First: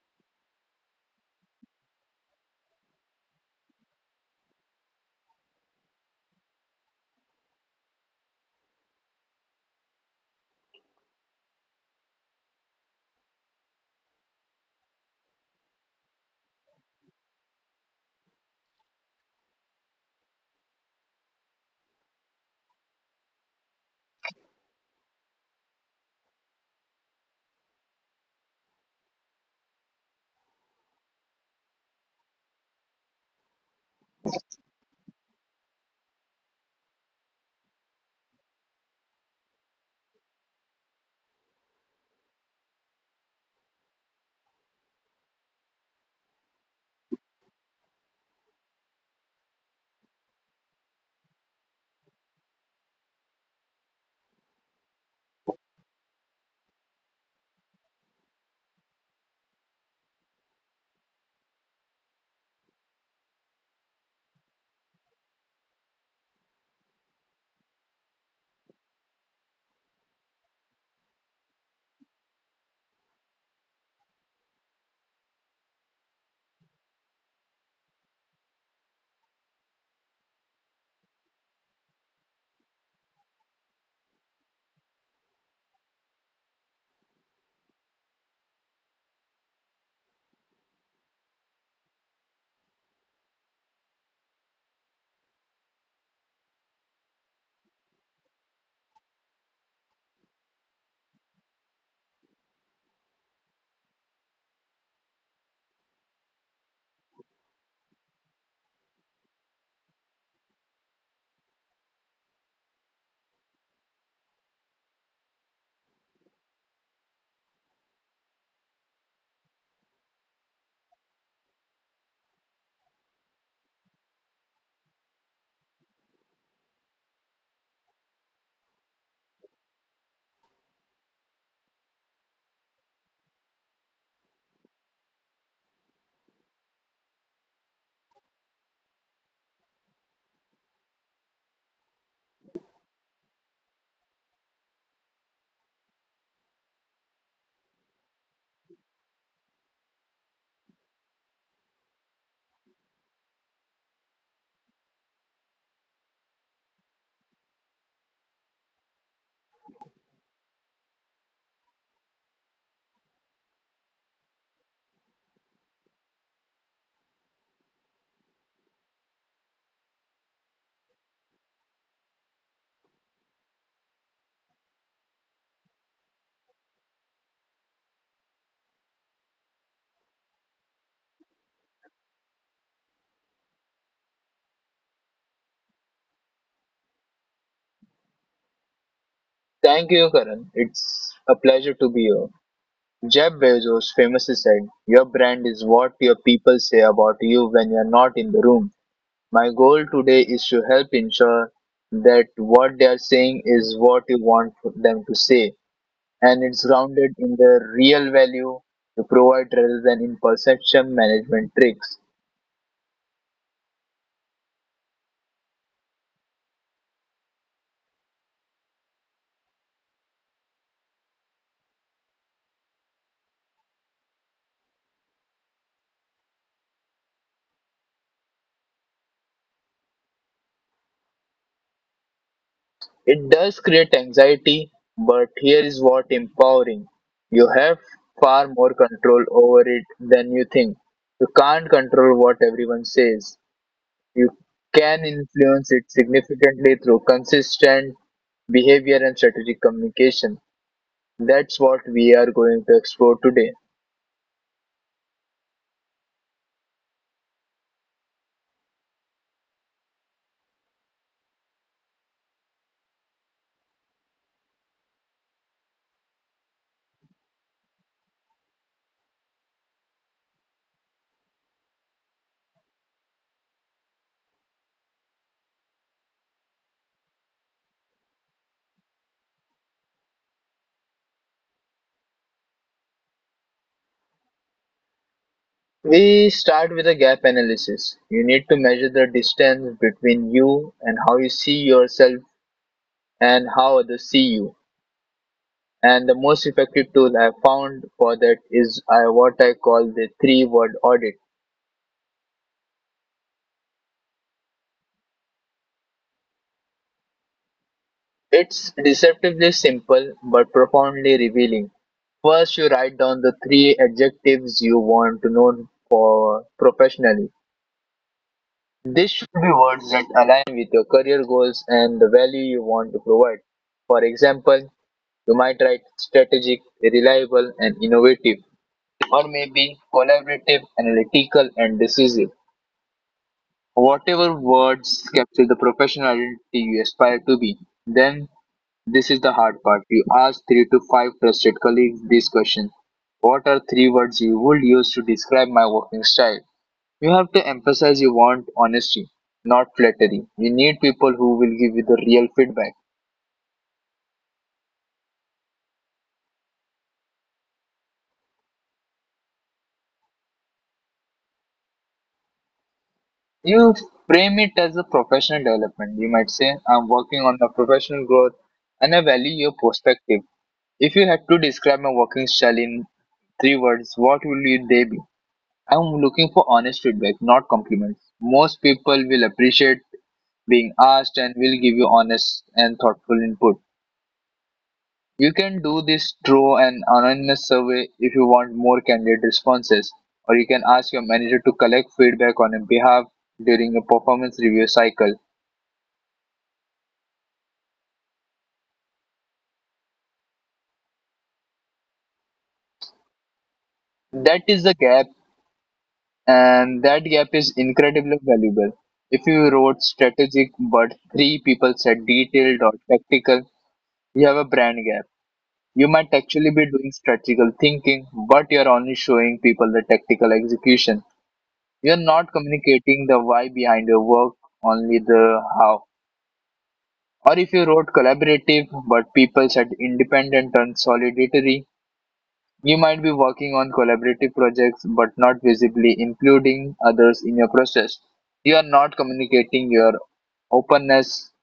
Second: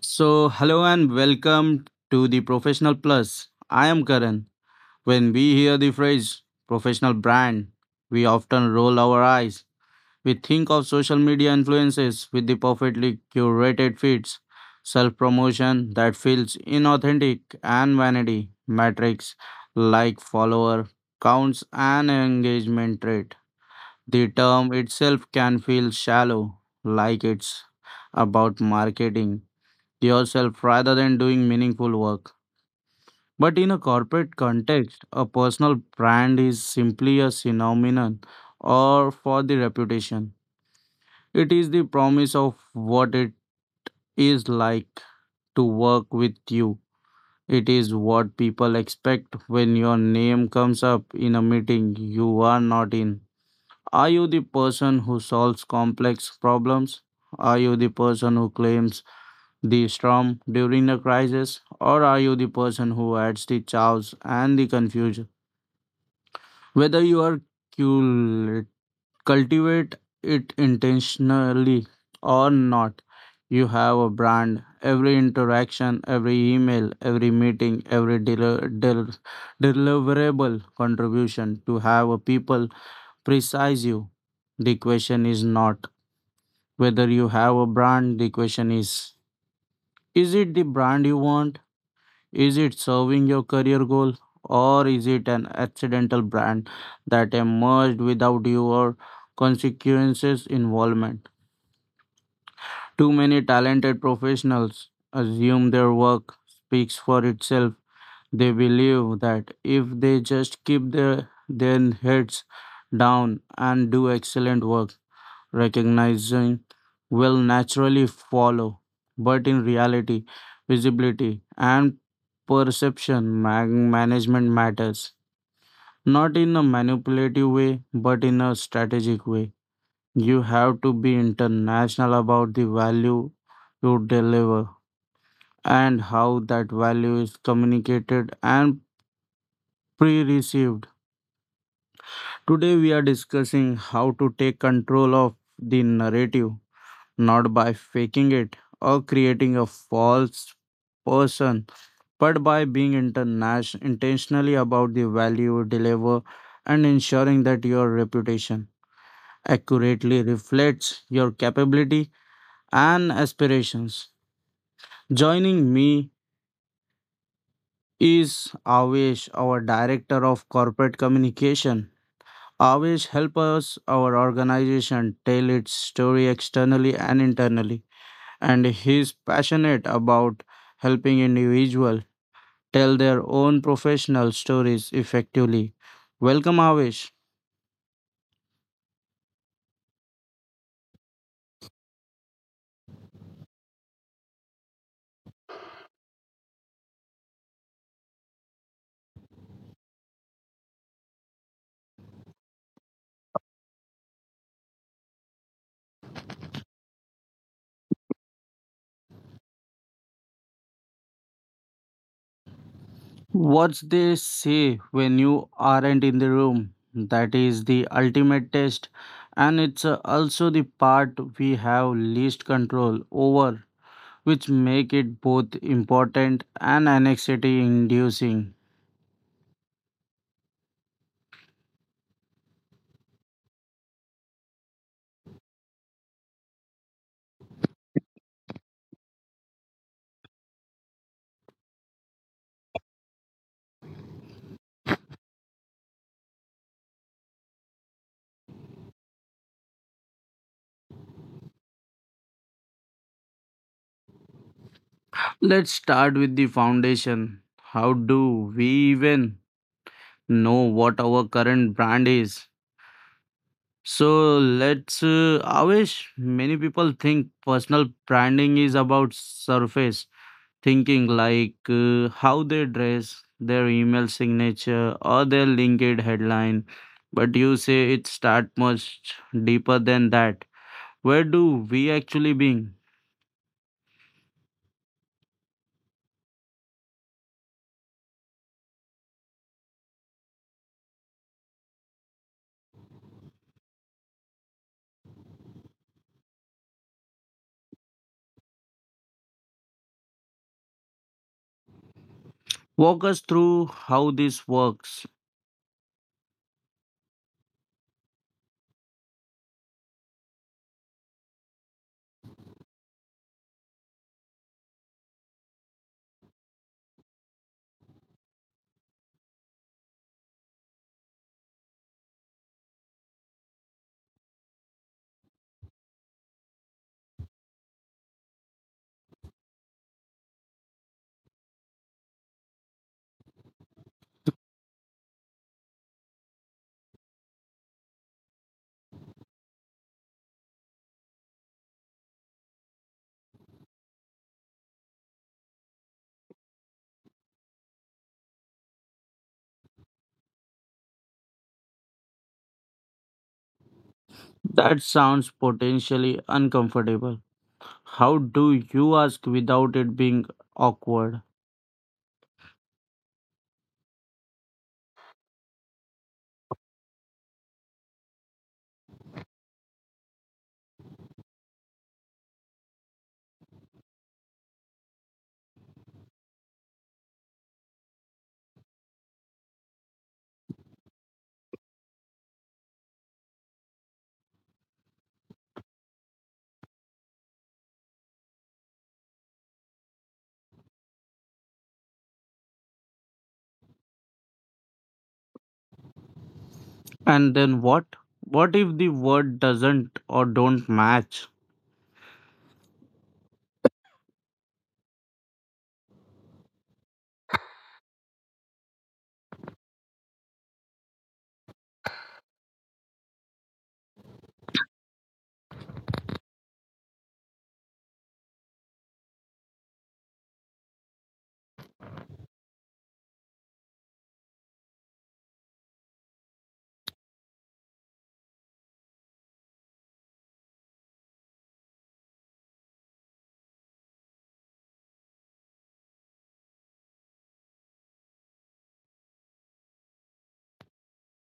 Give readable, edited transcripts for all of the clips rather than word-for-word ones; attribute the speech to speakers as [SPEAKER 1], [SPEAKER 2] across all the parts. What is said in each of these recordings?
[SPEAKER 1] So, hello and welcome to the Professional Plus. I am Karan. When we hear the phrase professional brand, we often roll our eyes. We think of social media influences with the perfectly curated feeds, self promotion that feels inauthentic, and vanity metrics like follower counts and engagement rate. The term itself can feel shallow, like it's about marketing yourself rather than doing meaningful work. But in a corporate context, a personal brand is simply a synonym or for the reputation. It is the promise of what it is like to work with you. It is what people expect when your name comes up in a meeting you are not in. Are you the person who solves complex problems? Are you the person who claims the storm during the crisis, or are you the person who adds the chaos and the confusion? Whether you cul- cultivate it intentionally or not, you have a brand. Every interaction, every email, every meeting, every deliverable contribution to have a people precise you. The question is not whether you have a brand. The question is it the brand you want? Is it serving your career goal or is it an accidental brand that emerged without your consequences involvement? Too many talented professionals assume their work speaks for itself. They believe that if they just keep their heads down and do excellent work, Recognizing will naturally follow. But in reality, visibility and perception management matters. Not in a manipulative way, but in a strategic way. You have to be international about the value you deliver and how that value is communicated and pre received. Today, we are discussing how to take control of the narrative not by faking it or creating a false person, but by being intentionally about the value you deliver and ensuring that your reputation accurately reflects your capability and aspirations. Joining me is Avesh, our Director of Corporate Communication. Avesh help us, our organization, tell its story externally and internally and he's passionate about helping individuals tell their own professional stories effectively. Welcome, Avish.
[SPEAKER 2] Thank you, Karan. It's a pleasure to be here. Jeff Bezos famously said, Your brand is what your people say about you when you're not in the room. My goal today is to help ensure that what they are saying is what you want them to say, and it's grounded in the real value you provide rather than in perception management tricks.
[SPEAKER 1] What they say when you aren't in the room, that is the ultimate test, and it's also the part we have least control over, which make it both important and anxiety inducing.
[SPEAKER 2] It does create anxiety, but here is what empowering. You have far more control over it than you think. You can't control what everyone says. You can influence it significantly through consistent behavior and strategic communication. That's what we are going to explore today.
[SPEAKER 1] Let's start with the foundation. How do we even know what our current brand is. So let's, Avesh, many people think personal branding is about surface thinking, like how they dress, their email signature, or their LinkedIn headline. But you say it start much deeper than that. Where do we actually being?
[SPEAKER 2] We start with a gap analysis. You need to measure the distance between you and how you see yourself and how others see you. And the most effective tool I found for that is what I call the three word audit.
[SPEAKER 1] Walk us through how this works.
[SPEAKER 2] It's deceptively simple but profoundly revealing. First, you write down the three adjectives you want to know for professionally. This should be words that align with your career goals and the value you want to provide. For example, you might write strategic, reliable, and innovative, or maybe collaborative, analytical, and decisive. Whatever words capture the professional identity you aspire to be. Then, this is the hard part. You ask three to five trusted colleagues this question. What are three words you would use to describe my working style? You have to emphasize you want honesty, not flattery. You need people who will give you the real feedback.
[SPEAKER 1] That sounds potentially uncomfortable. How do you ask without it being awkward?
[SPEAKER 2] You frame it as a professional development. You might say, I'm working on my professional growth and I value your perspective. If you had to describe my working style in three words, what will they be? I'm looking for honest feedback, not compliments. Most people will appreciate being asked and will give you honest and thoughtful input. You can do this through an anonymous survey if you want more candid responses, or you can ask your manager to collect feedback on your behalf during a performance review cycle.
[SPEAKER 1] And then what? What if the word doesn't or don't match?
[SPEAKER 2] That is the gap, and that gap is incredibly valuable. If you wrote strategic but three people said detailed or tactical, you have a brand gap. You might actually be doing strategical thinking, but you're only showing people the tactical execution. You're not communicating the why behind your work, only the how. Or if you wrote collaborative but people said independent and solidary, you might be working on collaborative projects but not visibly including others in your process. You are not communicating your openness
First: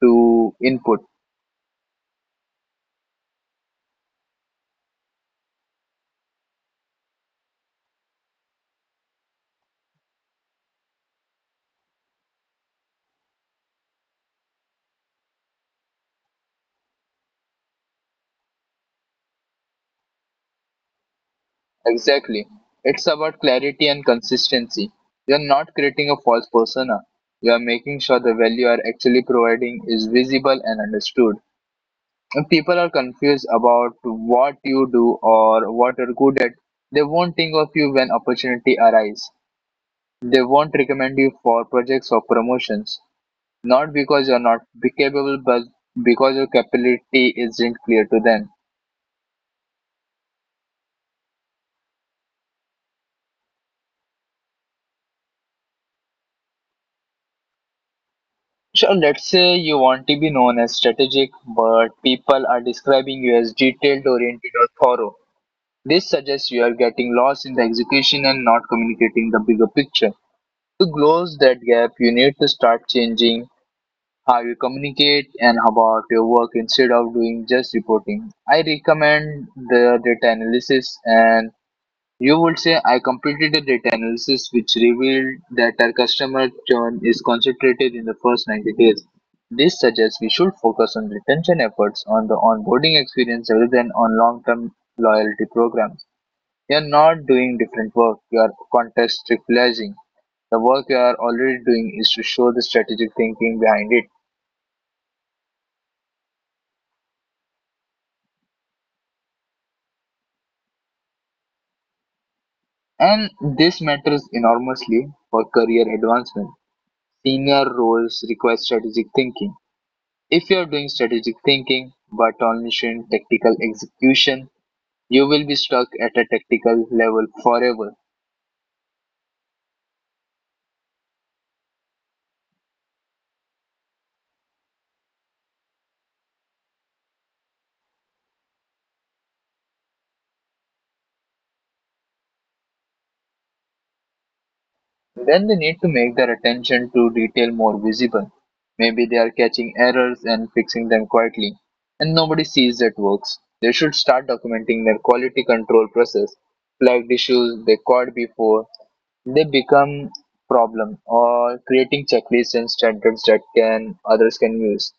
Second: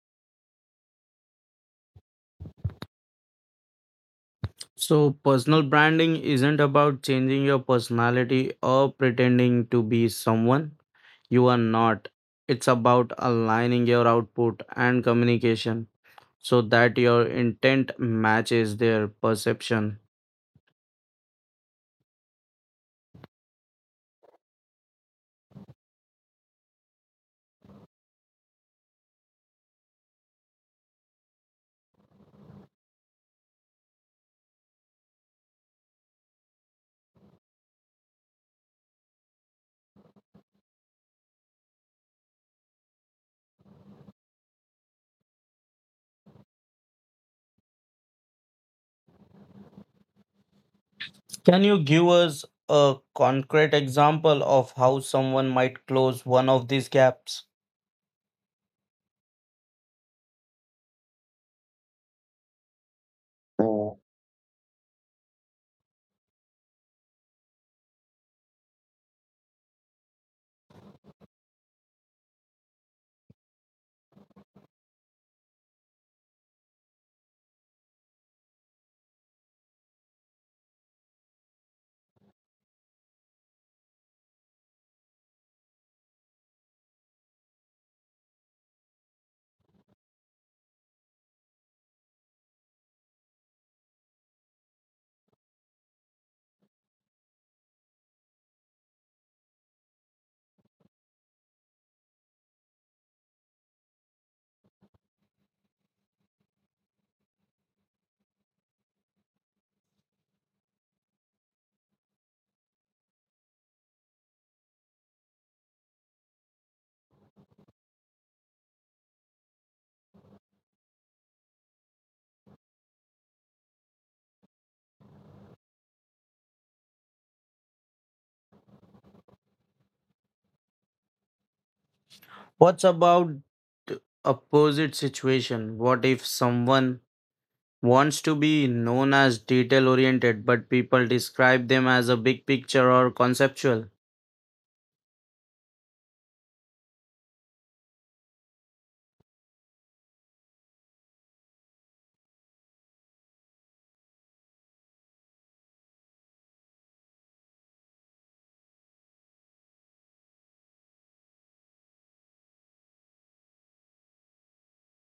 [SPEAKER 2] to input.
[SPEAKER 1] So, personal branding isn't about changing your personality or pretending to be someone you are not. It's about aligning your output and communication so that your intent matches their perception.
[SPEAKER 2] Exactly. It's about clarity and consistency. You are not creating a false persona. You are making sure the value you are actually providing is visible and understood. When people are confused about what you do or what you're good at, they won't think of you when opportunity arise. They won't recommend you for projects or promotions, not because you're not be capable, but because your capability isn't clear to them.
[SPEAKER 1] Can you give us a concrete example of how someone might close one of these gaps?
[SPEAKER 2] So let's say you want to be known as strategic, but people are describing you as detailed, oriented, or thorough. This suggests you are getting lost in the execution and not communicating the bigger picture. To close that gap, you need to start changing how you communicate, and about your work instead of doing just reporting. I recommend the data analysis, and you would say I completed a data analysis which revealed that our customer churn is concentrated in the first 90 days. This suggests we should focus on retention efforts on the onboarding experience rather than on long-term loyalty programs. You're not doing different work, you are contextualizing. The work you are already doing is to show the strategic thinking behind it. And this matters enormously for career advancement. Senior roles require strategic thinking. If you are doing strategic thinking but only showing tactical execution, you will be stuck at a tactical level forever.
[SPEAKER 1] What's about the opposite situation? What if someone wants to be known as detail oriented but people describe them as a big picture or conceptual?
[SPEAKER 2] Then they need to make their attention to detail more visible. Maybe they are catching errors and fixing them quietly, and nobody sees that works. They should start documenting their quality control process, flagged issues they caught before they become problem, or creating checklists and standards that can others can use.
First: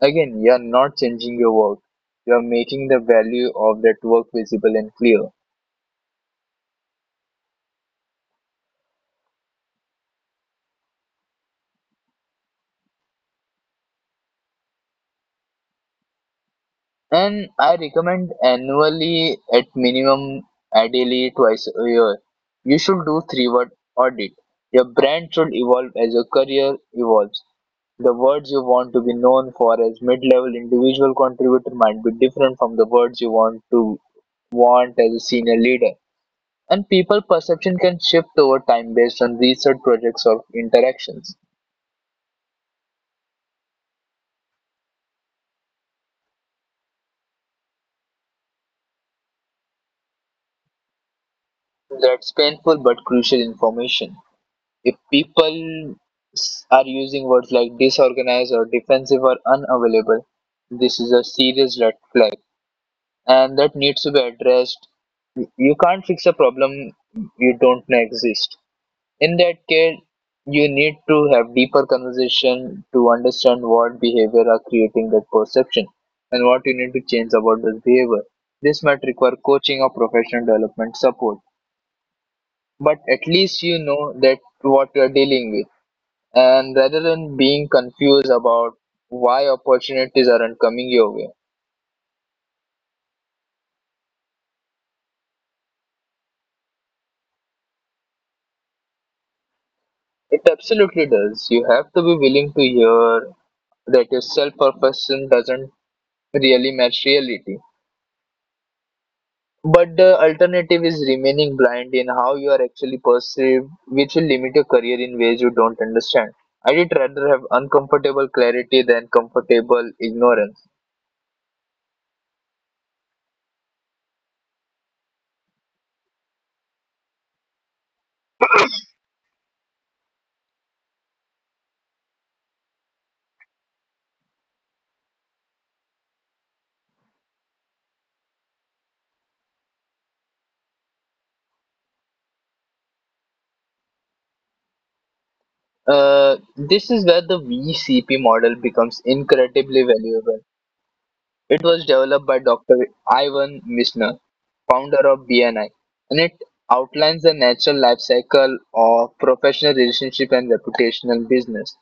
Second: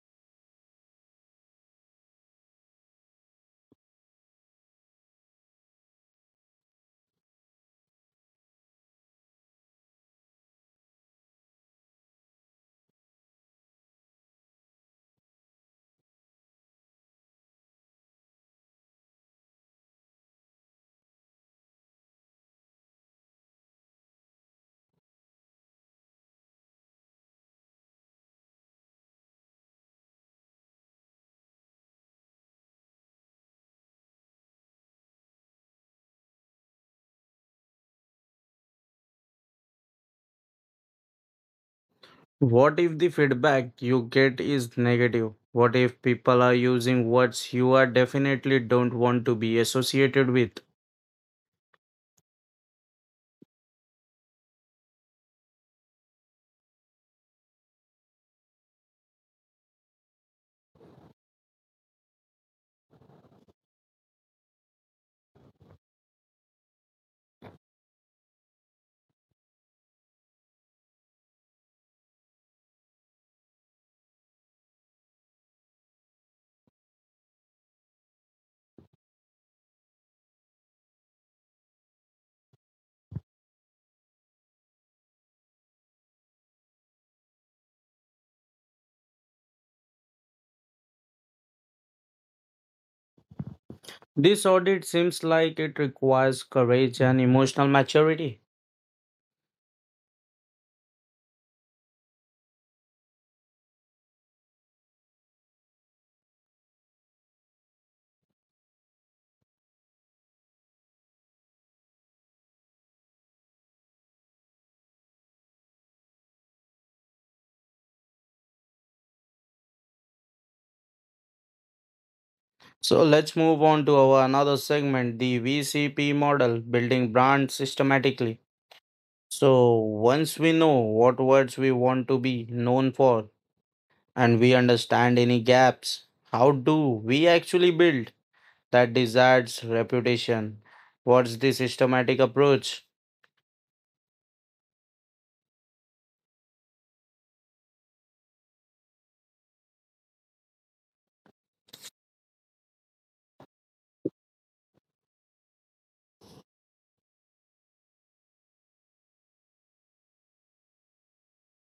[SPEAKER 2] Again, you are not changing your work; you are making the value of that work visible and clear. And I recommend annually at minimum, ideally twice a year. You should do three word audit. Your brand should evolve as your career evolves. The words you want to be known for as mid-level individual contributor might be different from the words you want to want as a senior leader. And people perception can shift over time based on research projects or interactions.
[SPEAKER 1] What if the feedback you get is negative? What if people are using words you are definitely don't want to be associated with?
[SPEAKER 2] That's painful but crucial information. If are using words like disorganized or defensive or unavailable, this is a serious red flag and that needs to be addressed. You can't fix a problem you don't know exist. In that case, you need to have deeper conversation to understand what behavior are creating that perception and what you need to change about this behavior. This might require coaching or professional development support, but at least you know that what you are dealing with and rather than being confused about why opportunities aren't coming your way.
[SPEAKER 1] This audit seems like it requires courage and emotional maturity.
[SPEAKER 2] It absolutely does. You have to be willing to hear that your self perfection doesn't really match reality. But the alternative is remaining blind in how you are actually perceived, which will limit your career in ways you don't understand. I'd rather have uncomfortable clarity than comfortable ignorance.
[SPEAKER 1] So let's move on to our another segment, the VCP model, building brand systematically. So, once we know what words we want to be known for and we understand any gaps, how do we actually build that desired reputation? What's the systematic approach?
[SPEAKER 2] This is where the VCP model becomes incredibly valuable. It was developed by Dr. Ivan Mishner, founder of BNI, and it outlines the natural life cycle of professional relationship and reputational business.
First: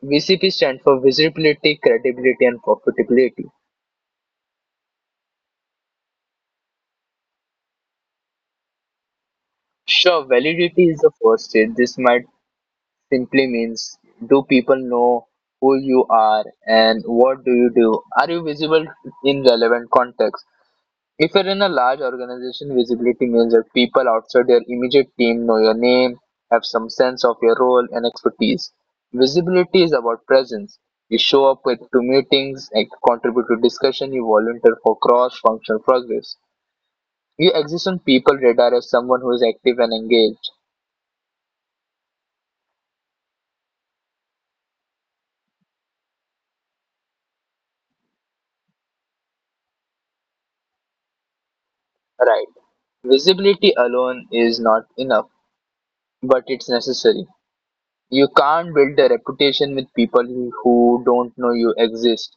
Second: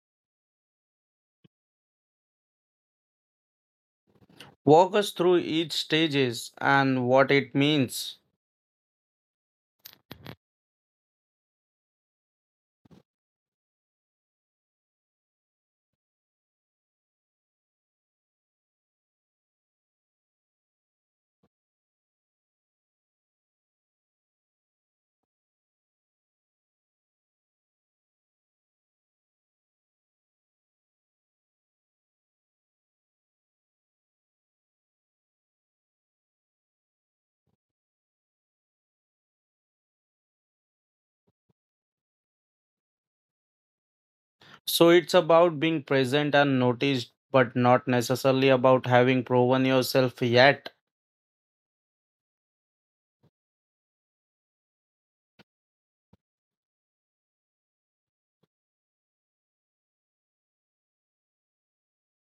[SPEAKER 2] VCP stands for visibility, credibility, and profitability.
[SPEAKER 1] Walk us through each stages and what it means.
[SPEAKER 2] Sure, validity is the first stage. This might simply means, do people know who you are and what do you do? Are you visible in relevant context? If you're in a large organization, visibility means that people outside your immediate team know your name, have some sense of your role and expertise. Visibility is about presence. You show up with, to meetings, and contribute to discussion, you volunteer for cross functional progress. You exist on people radar as someone who is active and engaged.
[SPEAKER 1] So, it's about being present and noticed, but not necessarily about having proven yourself yet.
[SPEAKER 2] Right. Visibility alone is not enough, but it's necessary. You can't build a reputation with people who don't know you exist.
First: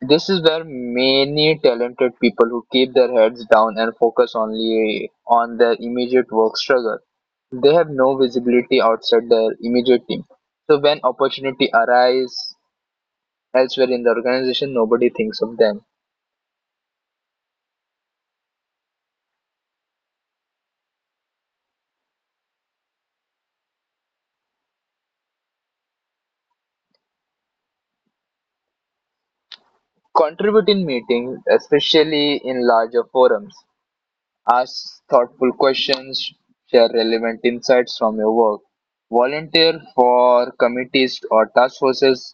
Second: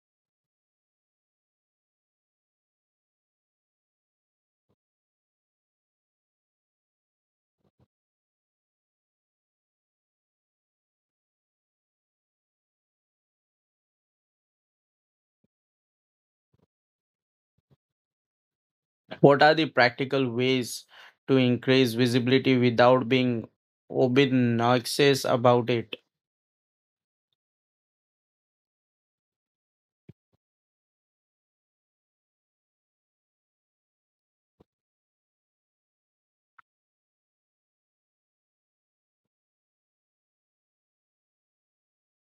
[SPEAKER 2] This is where many talented people who keep their heads down and focus only on their immediate work struggle. They have no visibility outside their immediate team. So when opportunity arise elsewhere in the organization, nobody thinks of them.
[SPEAKER 1] What are the practical ways to increase visibility without being obnoxious about it?
[SPEAKER 2] Contribute in meetings, especially in larger forums. Ask thoughtful questions, share relevant insights from your work, volunteer for committees or task forces.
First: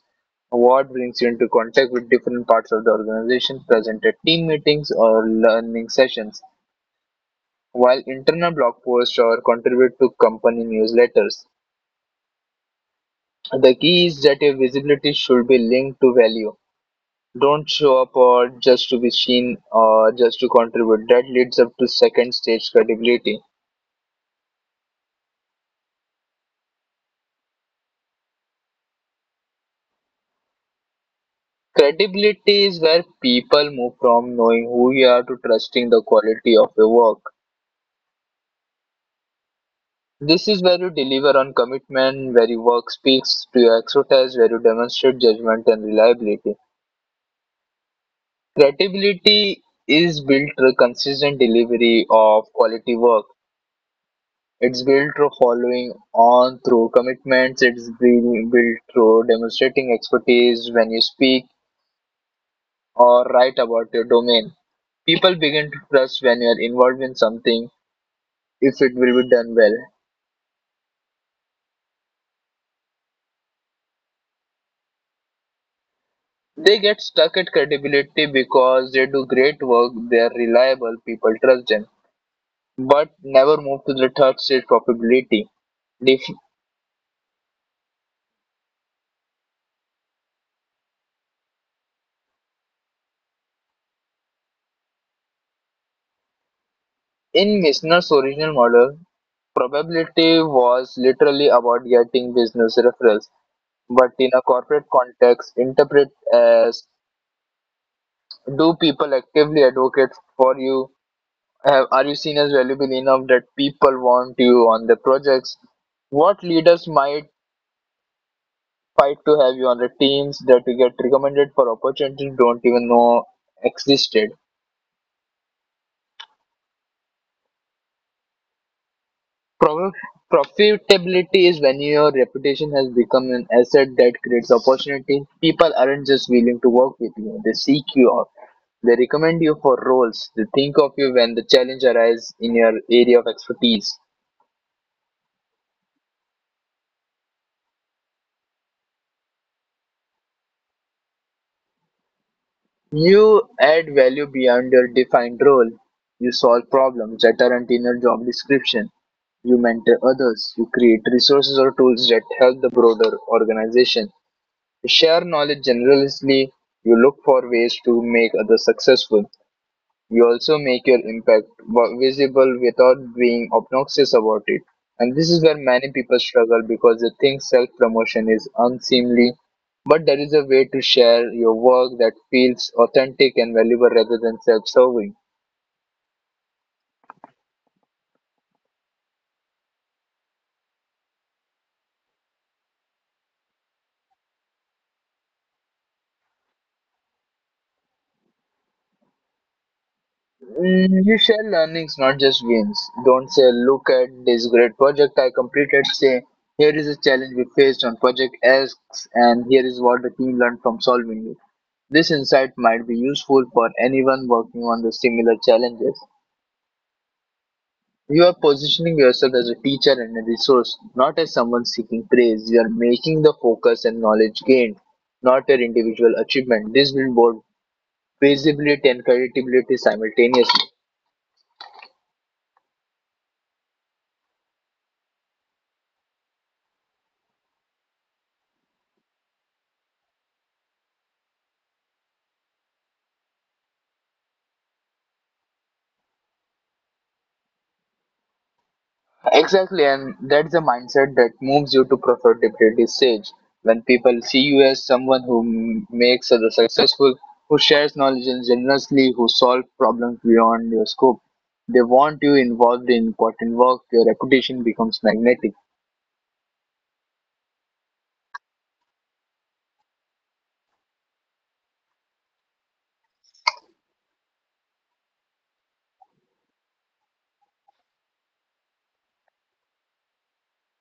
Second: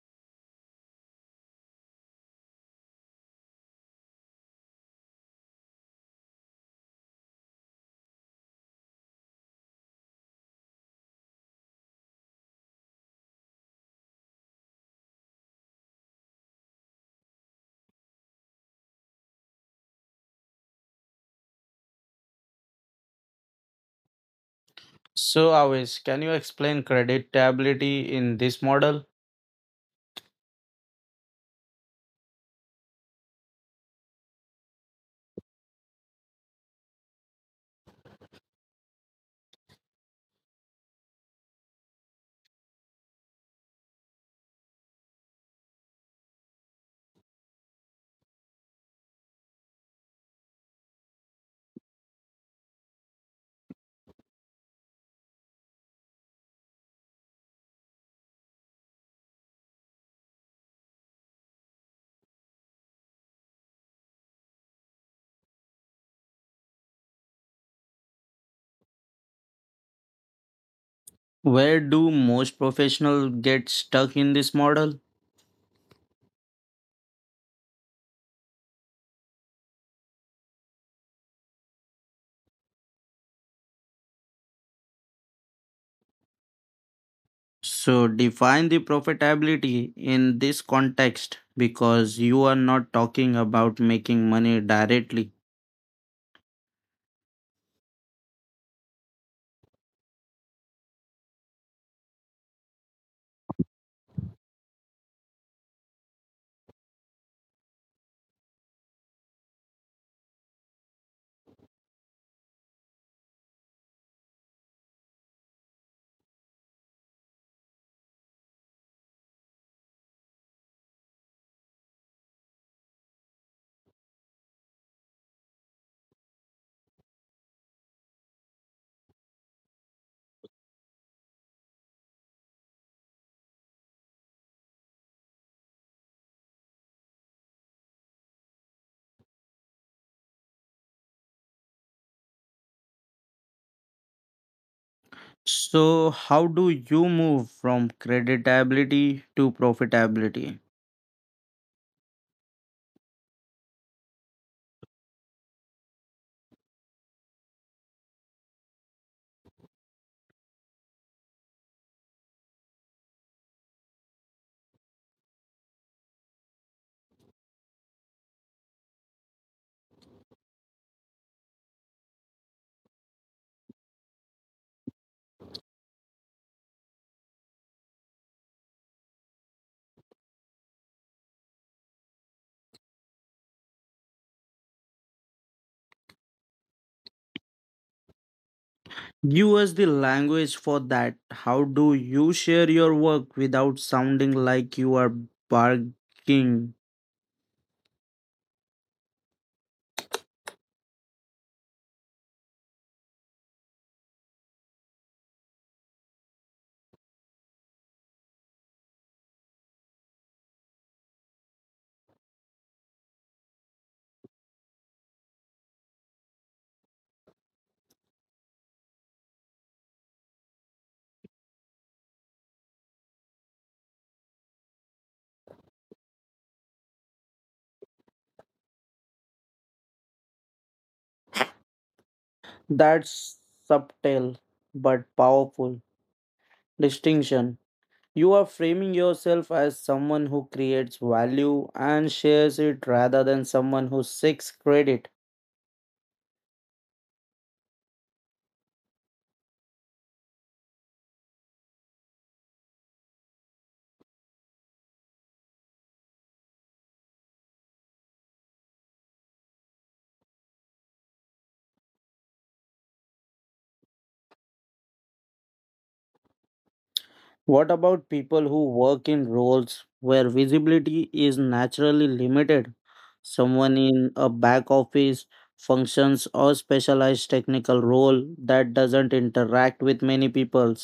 [SPEAKER 2] What brings you into contact with different parts of the organization, present at team meetings or learning sessions, while internal blog posts or contribute to company newsletters. The key is that your visibility should be linked to value. Don't show up or just to be seen or just to contribute. That leads up to second stage credibility.
[SPEAKER 1] So, Avish, can you explain creditability in this model?
[SPEAKER 2] Credibility is where people move from knowing who you are to trusting the quality of your work. This is where you deliver on commitment, where your work speaks to your expertise, where you demonstrate judgment and reliability. Credibility is built through consistent delivery of quality work. It's built through following on through commitments. It's being built through demonstrating expertise when you speak or write about your domain. People begin to trust when you are involved in something if it will be done well.
[SPEAKER 1] Where do most professionals get stuck in this model?
[SPEAKER 2] They get stuck at credibility because they do great work, they are reliable, people trust them, but never move to the third stage probability. Def-
[SPEAKER 1] So, define the profitability in this context because you are not talking about making money directly.
[SPEAKER 2] In Missner's original model, probability was literally about getting business referrals, but in a corporate context, interpret as, do people actively advocate for you? Have, are you seen as valuable enough that people want you on their projects? What leaders might fight to have you on the teams that you get recommended for opportunities you don't even know existed. Prof- Profitability is when your reputation has become an asset that creates opportunity. People aren't just willing to work with you, they seek you out. They recommend you for roles. They think of you when the challenge arises in your area of expertise.
[SPEAKER 1] So, how do you move from creditability to profitability?
[SPEAKER 2] You add value beyond your defined role. You solve problems that aren't in your job description. You mentor others. You create resources or tools that help the broader organization. You share knowledge generously. You look for ways to make others successful. You also make your impact visible without being obnoxious about it. And this is where many people struggle because they think self promotion is unseemly. But there is a way to share your work that feels authentic and valuable rather than self serving.
[SPEAKER 1] Give us the language for that. How do you share your work without sounding like you are bargaining?
[SPEAKER 2] Mm, you share learnings, not just gains. Don't say, "Look at this great project I completed." Say, "Here is a challenge we faced on project X, and here is what the team learned from solving it. This insight might be useful for anyone working on the similar challenges." You are positioning yourself as a teacher and a resource, not as someone seeking praise. You are making the focus and knowledge gained, not your individual achievement. This will build visibility and credibility simultaneously.
[SPEAKER 1] That's subtle but powerful distinction. You are framing yourself as someone who creates value and shares it rather than someone who seeks credit.
[SPEAKER 2] Exactly, and that's the mindset that moves you to profitability stage. When people see you as someone who makes others successful, who shares knowledge and generously, who solves problems beyond your scope, they want you involved in important work. Your reputation becomes magnetic.
[SPEAKER 1] What about people who work in roles where visibility is naturally limited? Someone in a back office functions or specialized technical role that doesn't interact with many people.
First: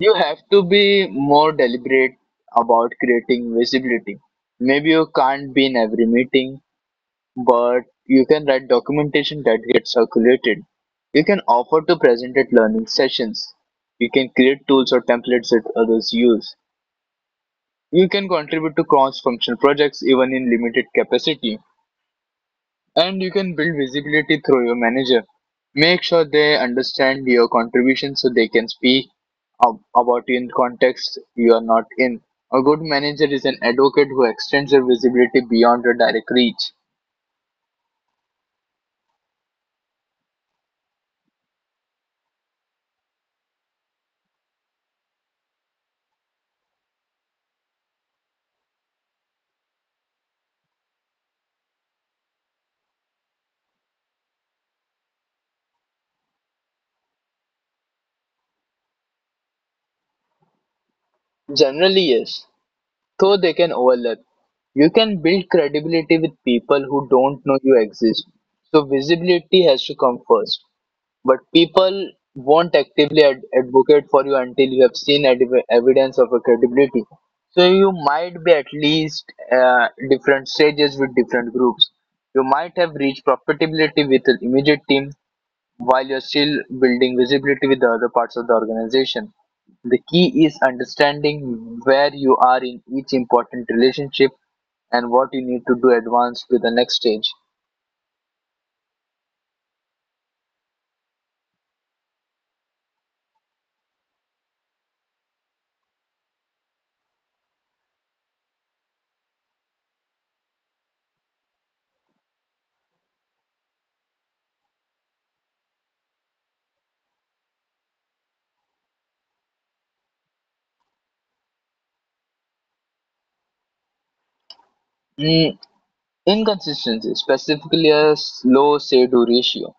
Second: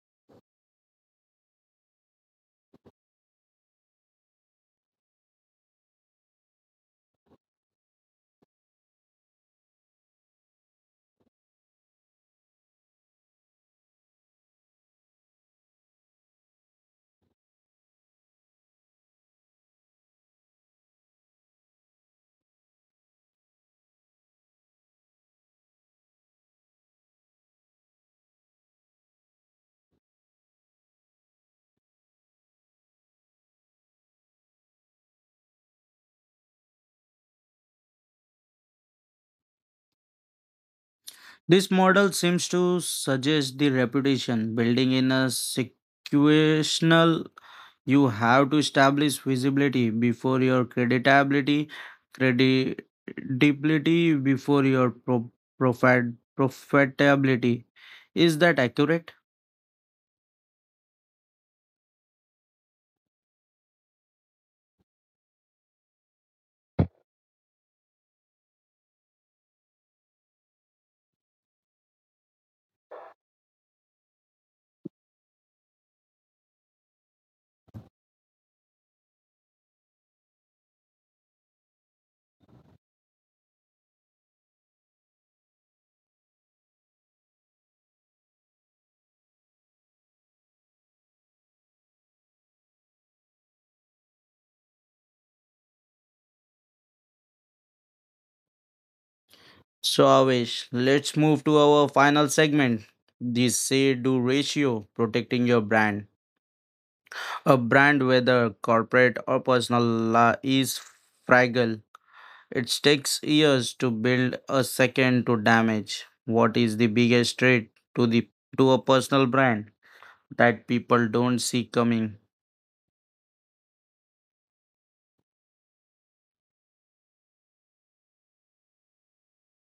[SPEAKER 2] You have to be more deliberate about creating visibility. Maybe you can't be in every meeting, but you can write documentation that gets circulated. You can offer to present at learning sessions. You can create tools or templates that others use. You can contribute to cross functional projects even in limited capacity. And you can build visibility through your manager. Make sure they understand your contribution so they can speak about you in context you are not in. A good manager is an advocate who extends your visibility beyond your direct reach.
[SPEAKER 1] This model seems to suggest the reputation building in a situational. You have to establish visibility before your creditability, credibility before your profit, profitability. Is that accurate?
[SPEAKER 2] Generally, yes. Though they can overlap, you can build credibility with people who don't know you exist. So visibility has to come first. But people won't actively advocate for you until you have evidence of a credibility. So you might be at least different stages with different groups. You might have reached profitability with an immediate team, while you're still building visibility with the other parts of the organization. The key is understanding where you are in each important relationship and what you need to do advance to the next stage.
[SPEAKER 1] So, Avish, let's move to our final segment the say do ratio, protecting your brand. A brand, whether corporate or personal, is fragile. It takes years to build a second to damage. What is the biggest threat to the to a personal brand that people don't see coming?
[SPEAKER 2] Mm, inconsistency, specifically a slow say-do ratio.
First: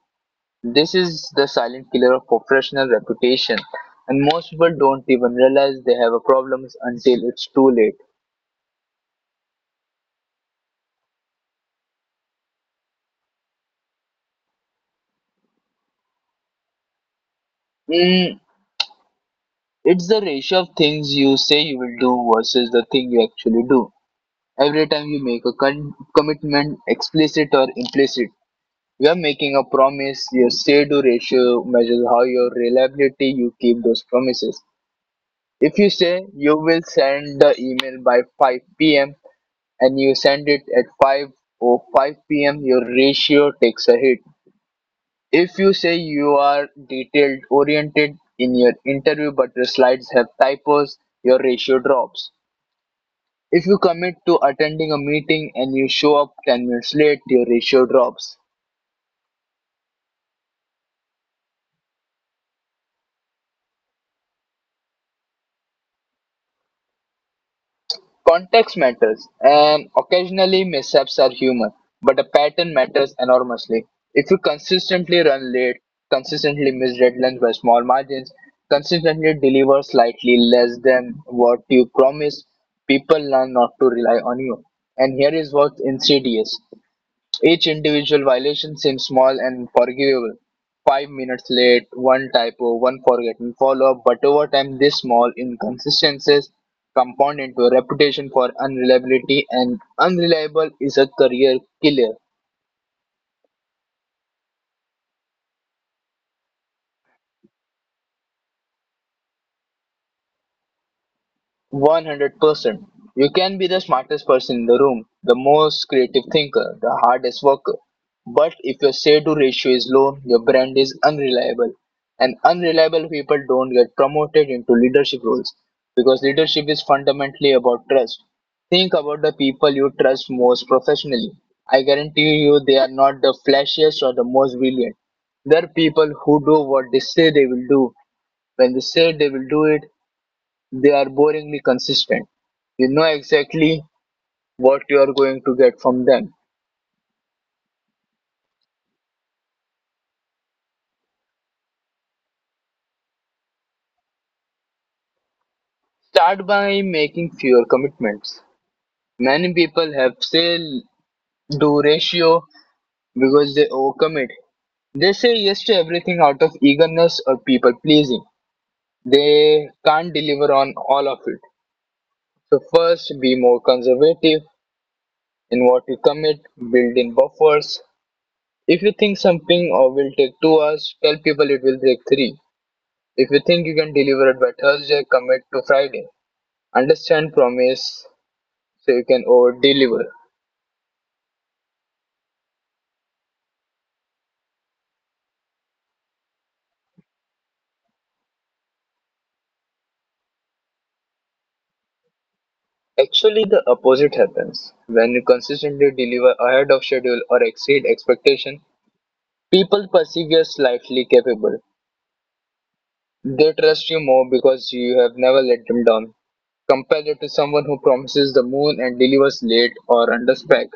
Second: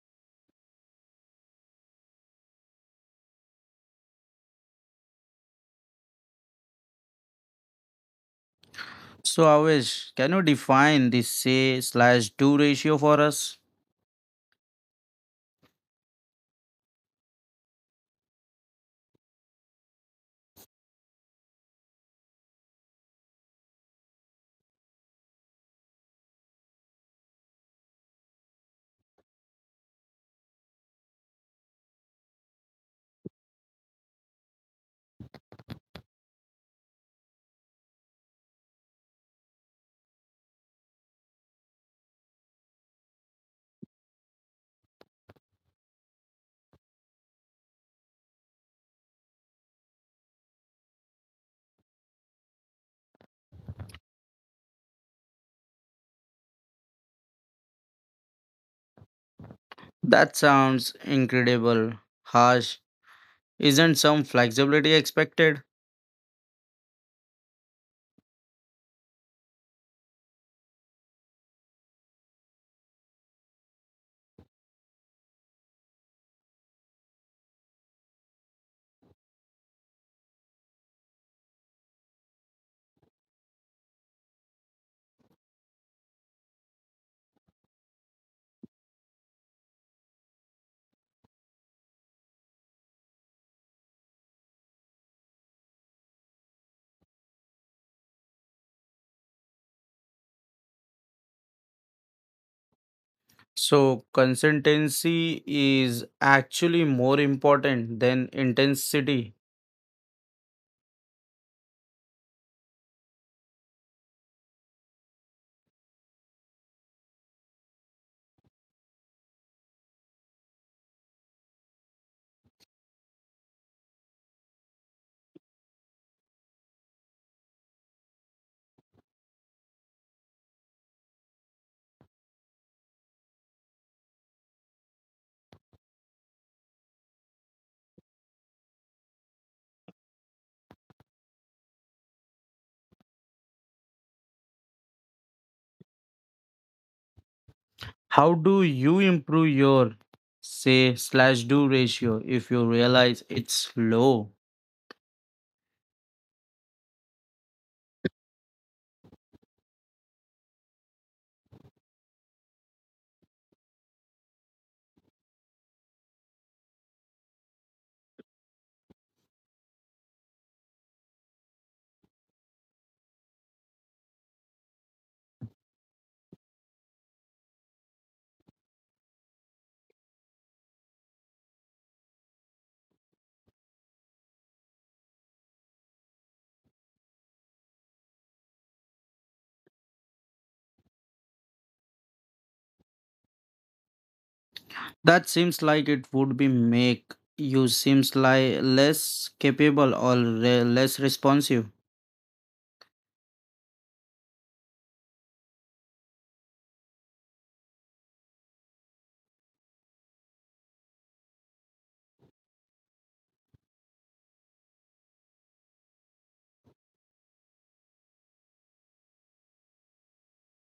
[SPEAKER 2] This is the silent killer of professional reputation, and most people don't even realize they have a problem until it's too late.
[SPEAKER 1] So Avish, can you define the say slash do ratio for us?
[SPEAKER 2] Mm, it's the ratio of things you say you will do versus the thing you actually do. Every time you make a commitment, explicit or implicit, you are making a promise. Your say to ratio measures how your reliability you keep those promises. If you say you will send the email by 5 p.m. and you send it at 5 or 5 p.m., your ratio takes a hit. If you say you are detailed oriented in your interview but your slides have typos, your ratio drops. If you commit to attending a meeting and you show up 10 minutes late, your ratio drops.
[SPEAKER 1] That sounds incredible. Harsh. Isn't some flexibility expected?
[SPEAKER 2] Context matters, and occasionally mishaps are human, but a pattern matters enormously. If you consistently run late, consistently miss deadlines by small margins, consistently deliver slightly less than what you promised, people learn not to rely on you. And here is what's insidious. Each individual violation seems small and forgivable: 5 minutes late, one typo, one forgotten follow-up, but over time these small inconsistencies compound into a reputation for unreliability, and unreliable is a career killer.
[SPEAKER 1] So consistency is actually more important than intensity.
[SPEAKER 2] 100%. You can be the smartest person in the room, the most creative thinker, the hardest worker. But if your say to ratio is low, your brand is unreliable. And unreliable people don't get promoted into leadership roles because leadership is fundamentally about trust. Think about the people you trust most professionally. I guarantee you they are not the flashiest or the most brilliant. They're people who do what they say they will do. When they say they will do it, they are boringly consistent. You know exactly what you are going to get from them.
[SPEAKER 1] How do you improve your say slash do ratio if you realize it's low?
[SPEAKER 2] Start by making fewer commitments. Many people have sale do ratio because they overcommit. They say yes to everything out of eagerness or people pleasing. They can't deliver on all of it. So first be more conservative in what you commit, build in buffers. If you think something or will take 2 hours, tell people it will take three. If you think you can deliver it by Thursday, commit to Friday. Understand, promise, so you can over deliver.
[SPEAKER 1] That seems like it would be make you seems like less capable or less responsive.
[SPEAKER 2] Actually, the opposite happens. When you consistently deliver ahead of schedule or exceed expectation, people perceive you as slightly capable. They trust you more because you have never let them down. Compare it to someone who promises the moon and delivers late or under spec.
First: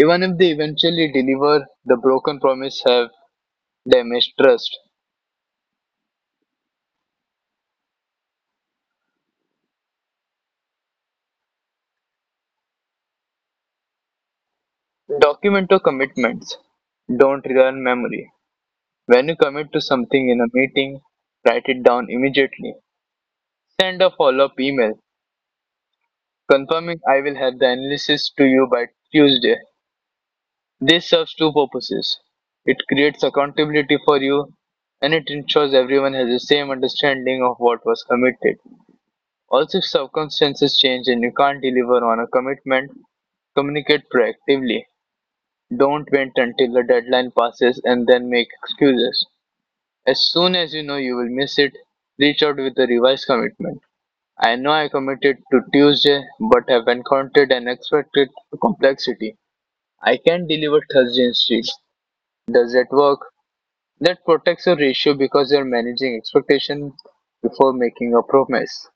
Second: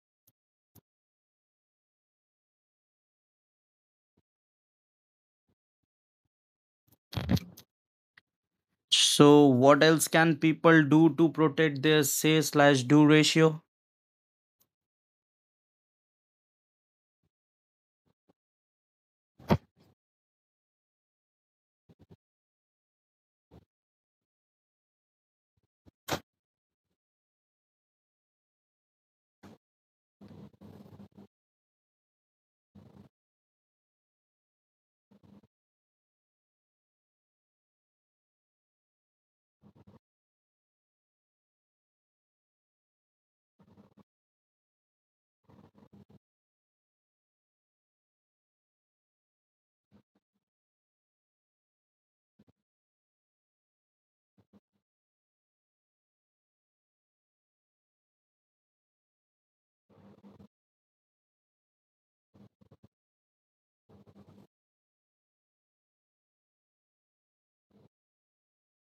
[SPEAKER 2] Even if they eventually deliver, the broken promise have damaged trust.
[SPEAKER 1] So what else can people do to protect their say slash do ratio?
[SPEAKER 2] Document your commitments. Don't rely on memory. When you commit to something in a meeting, write it down immediately. Send a follow up email confirming, "I will have the analysis to you by Tuesday." This serves two purposes: it creates accountability for you and it ensures everyone has the same understanding of what was committed. Also, if circumstances change and you can't deliver on a commitment, communicate proactively. Don't wait until the deadline passes and then make excuses. As soon as you know you will miss it, reach out with a revised commitment. "I know I committed to Tuesday but have encountered an unexpected complexity. I can deliver Thursday instead. Does that work?" That protects your ratio because you're managing expectation before making a promise.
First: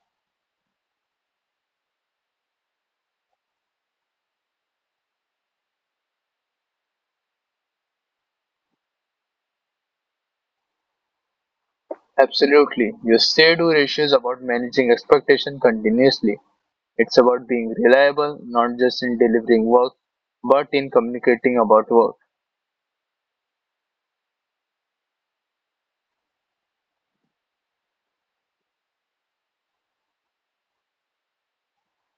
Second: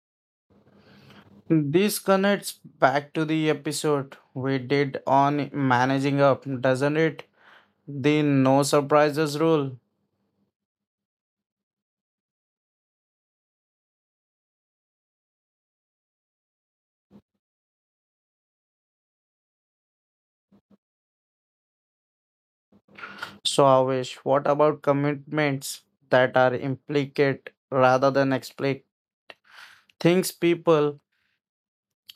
[SPEAKER 1] This connects back to the episode we did on managing up, doesn't it? The no surprises rule.
[SPEAKER 2] Absolutely. Your say do ratio is about managing expectation continuously. It's about being reliable, not just in delivering work, but in communicating about work.
[SPEAKER 1] So, Avesh, what about commitments that are implicate rather than explicit? Things people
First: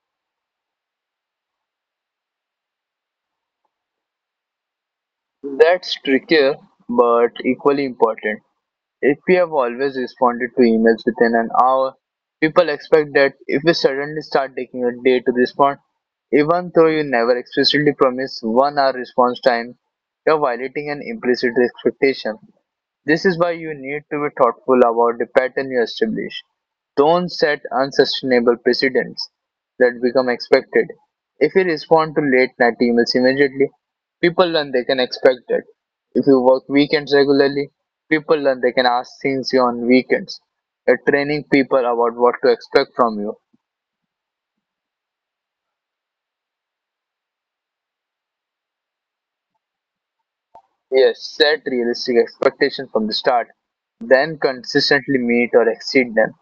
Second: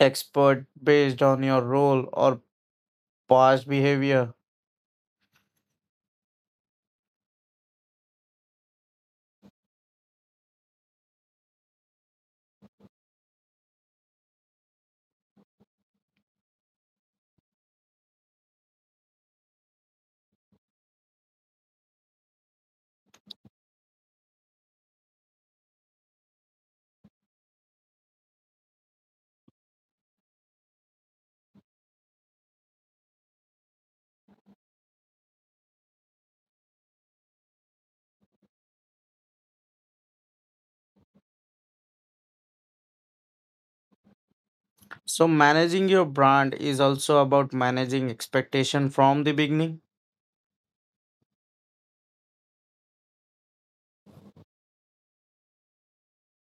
[SPEAKER 1] expert based on your role or past behavior.
[SPEAKER 2] That's trickier, but equally important. If we have always responded to emails within an hour, people expect that. If we suddenly start taking a day to respond, even though you never explicitly promise 1 hour response time, you're violating an implicit expectation. This is why you need to be thoughtful about the pattern you establish. Don't set unsustainable precedents that become expected. If you respond to late night emails immediately, people learn they can expect that. If you work weekends regularly, people learn they can ask things you on weekends. You're training people about what to expect from you.
[SPEAKER 1] So, managing your brand is also about managing expectation from the beginning.
[SPEAKER 2] Yes, set realistic expectations from the start, then consistently meet or exceed them.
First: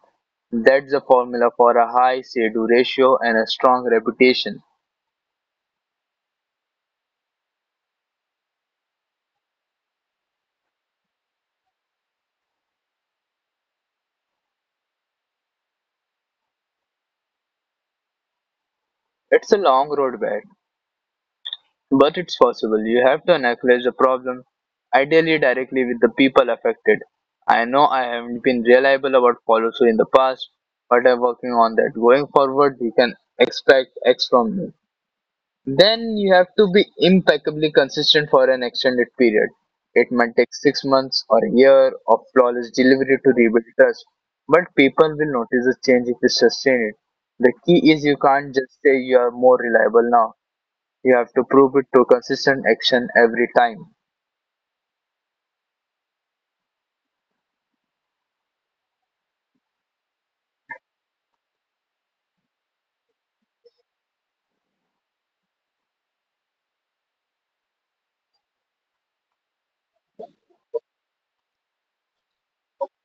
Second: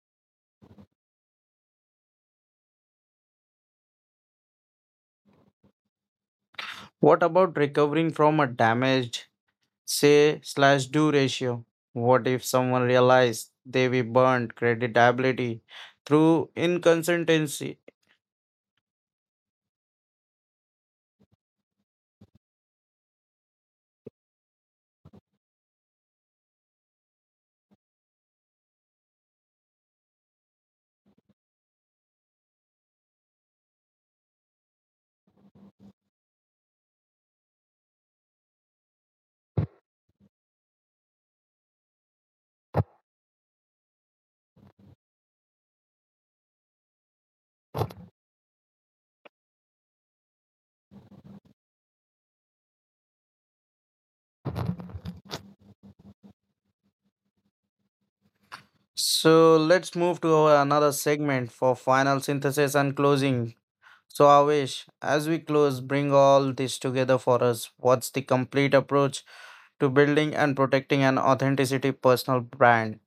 [SPEAKER 2] That's the formula for a high say do ratio and a strong reputation.
[SPEAKER 1] What about recovering from a damaged say slash do ratio? What if someone realized they were burned creditability through inconsistency?
[SPEAKER 2] It's a long road, Brad. But it's possible. You have to analyze the problem, ideally directly with the people affected. "I know I haven't been reliable about follow through in the past, but I'm working on that. Going forward, you can expect X from me." Then you have to be impeccably consistent for an extended period. It might take 6 months or a year of flawless delivery to rebuild trust, but people will notice the change if you sustain it. The key is you can't just say you are more reliable now. You have to prove it to consistent action every time.
[SPEAKER 1] So let's move to our another segment for final synthesis and closing. So Avish, as we close, bring all this together for us. What's the complete approach to building and protecting an authenticity personal brand?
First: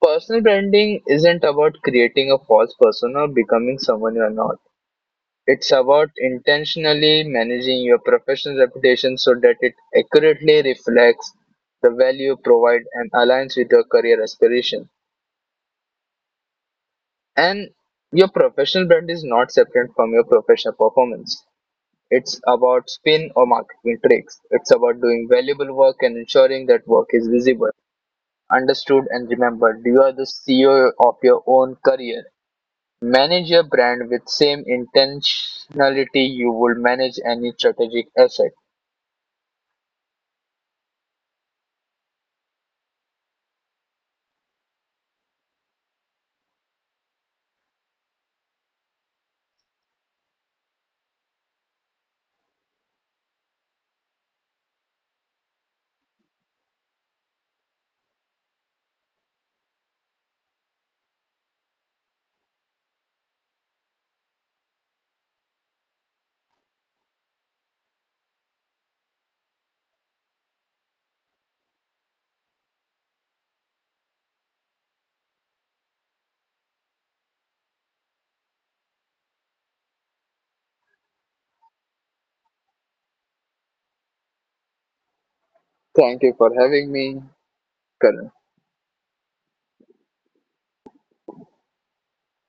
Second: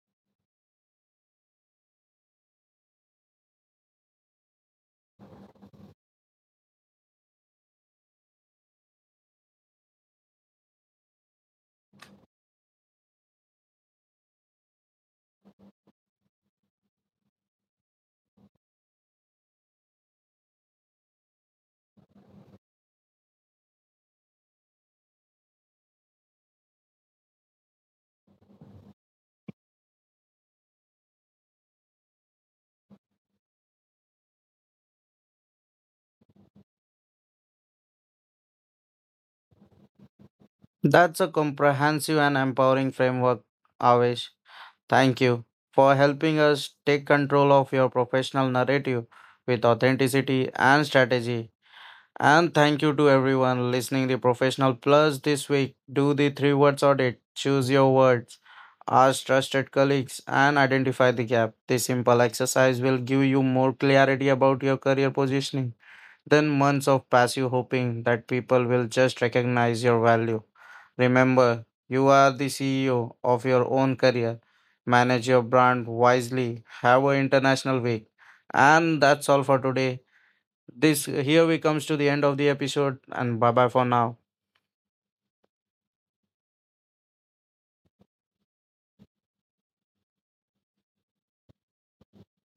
[SPEAKER 2] Personal branding isn't about creating a false persona or becoming someone you are not. It's about intentionally managing your professional reputation so that it accurately reflects the value you provide and aligns with your career aspiration. And your professional brand is not separate from your professional performance. It's about spin or marketing tricks. It's about doing valuable work and ensuring that work is visible, understood and remembered. You are the CEO of your own career. Manage your brand with same intentionality you would manage any strategic asset.
[SPEAKER 1] That's a comprehensive and empowering framework, Avish. Thank you for helping us take control of your professional narrative with authenticity and strategy. And thank you to everyone listening the Professional Plus this week. Do the three words audit. Choose your words. Ask trusted colleagues and identify the gap. This simple exercise will give you more clarity about your career positioning than months of passive hoping that people will just recognize your value. Remember, you are the CEO of your own career. Manage your brand wisely. Have an international week. And that's all for today this here we comes to the end of the episode and bye bye for now.
[SPEAKER 2] Thank you for having me, Karan.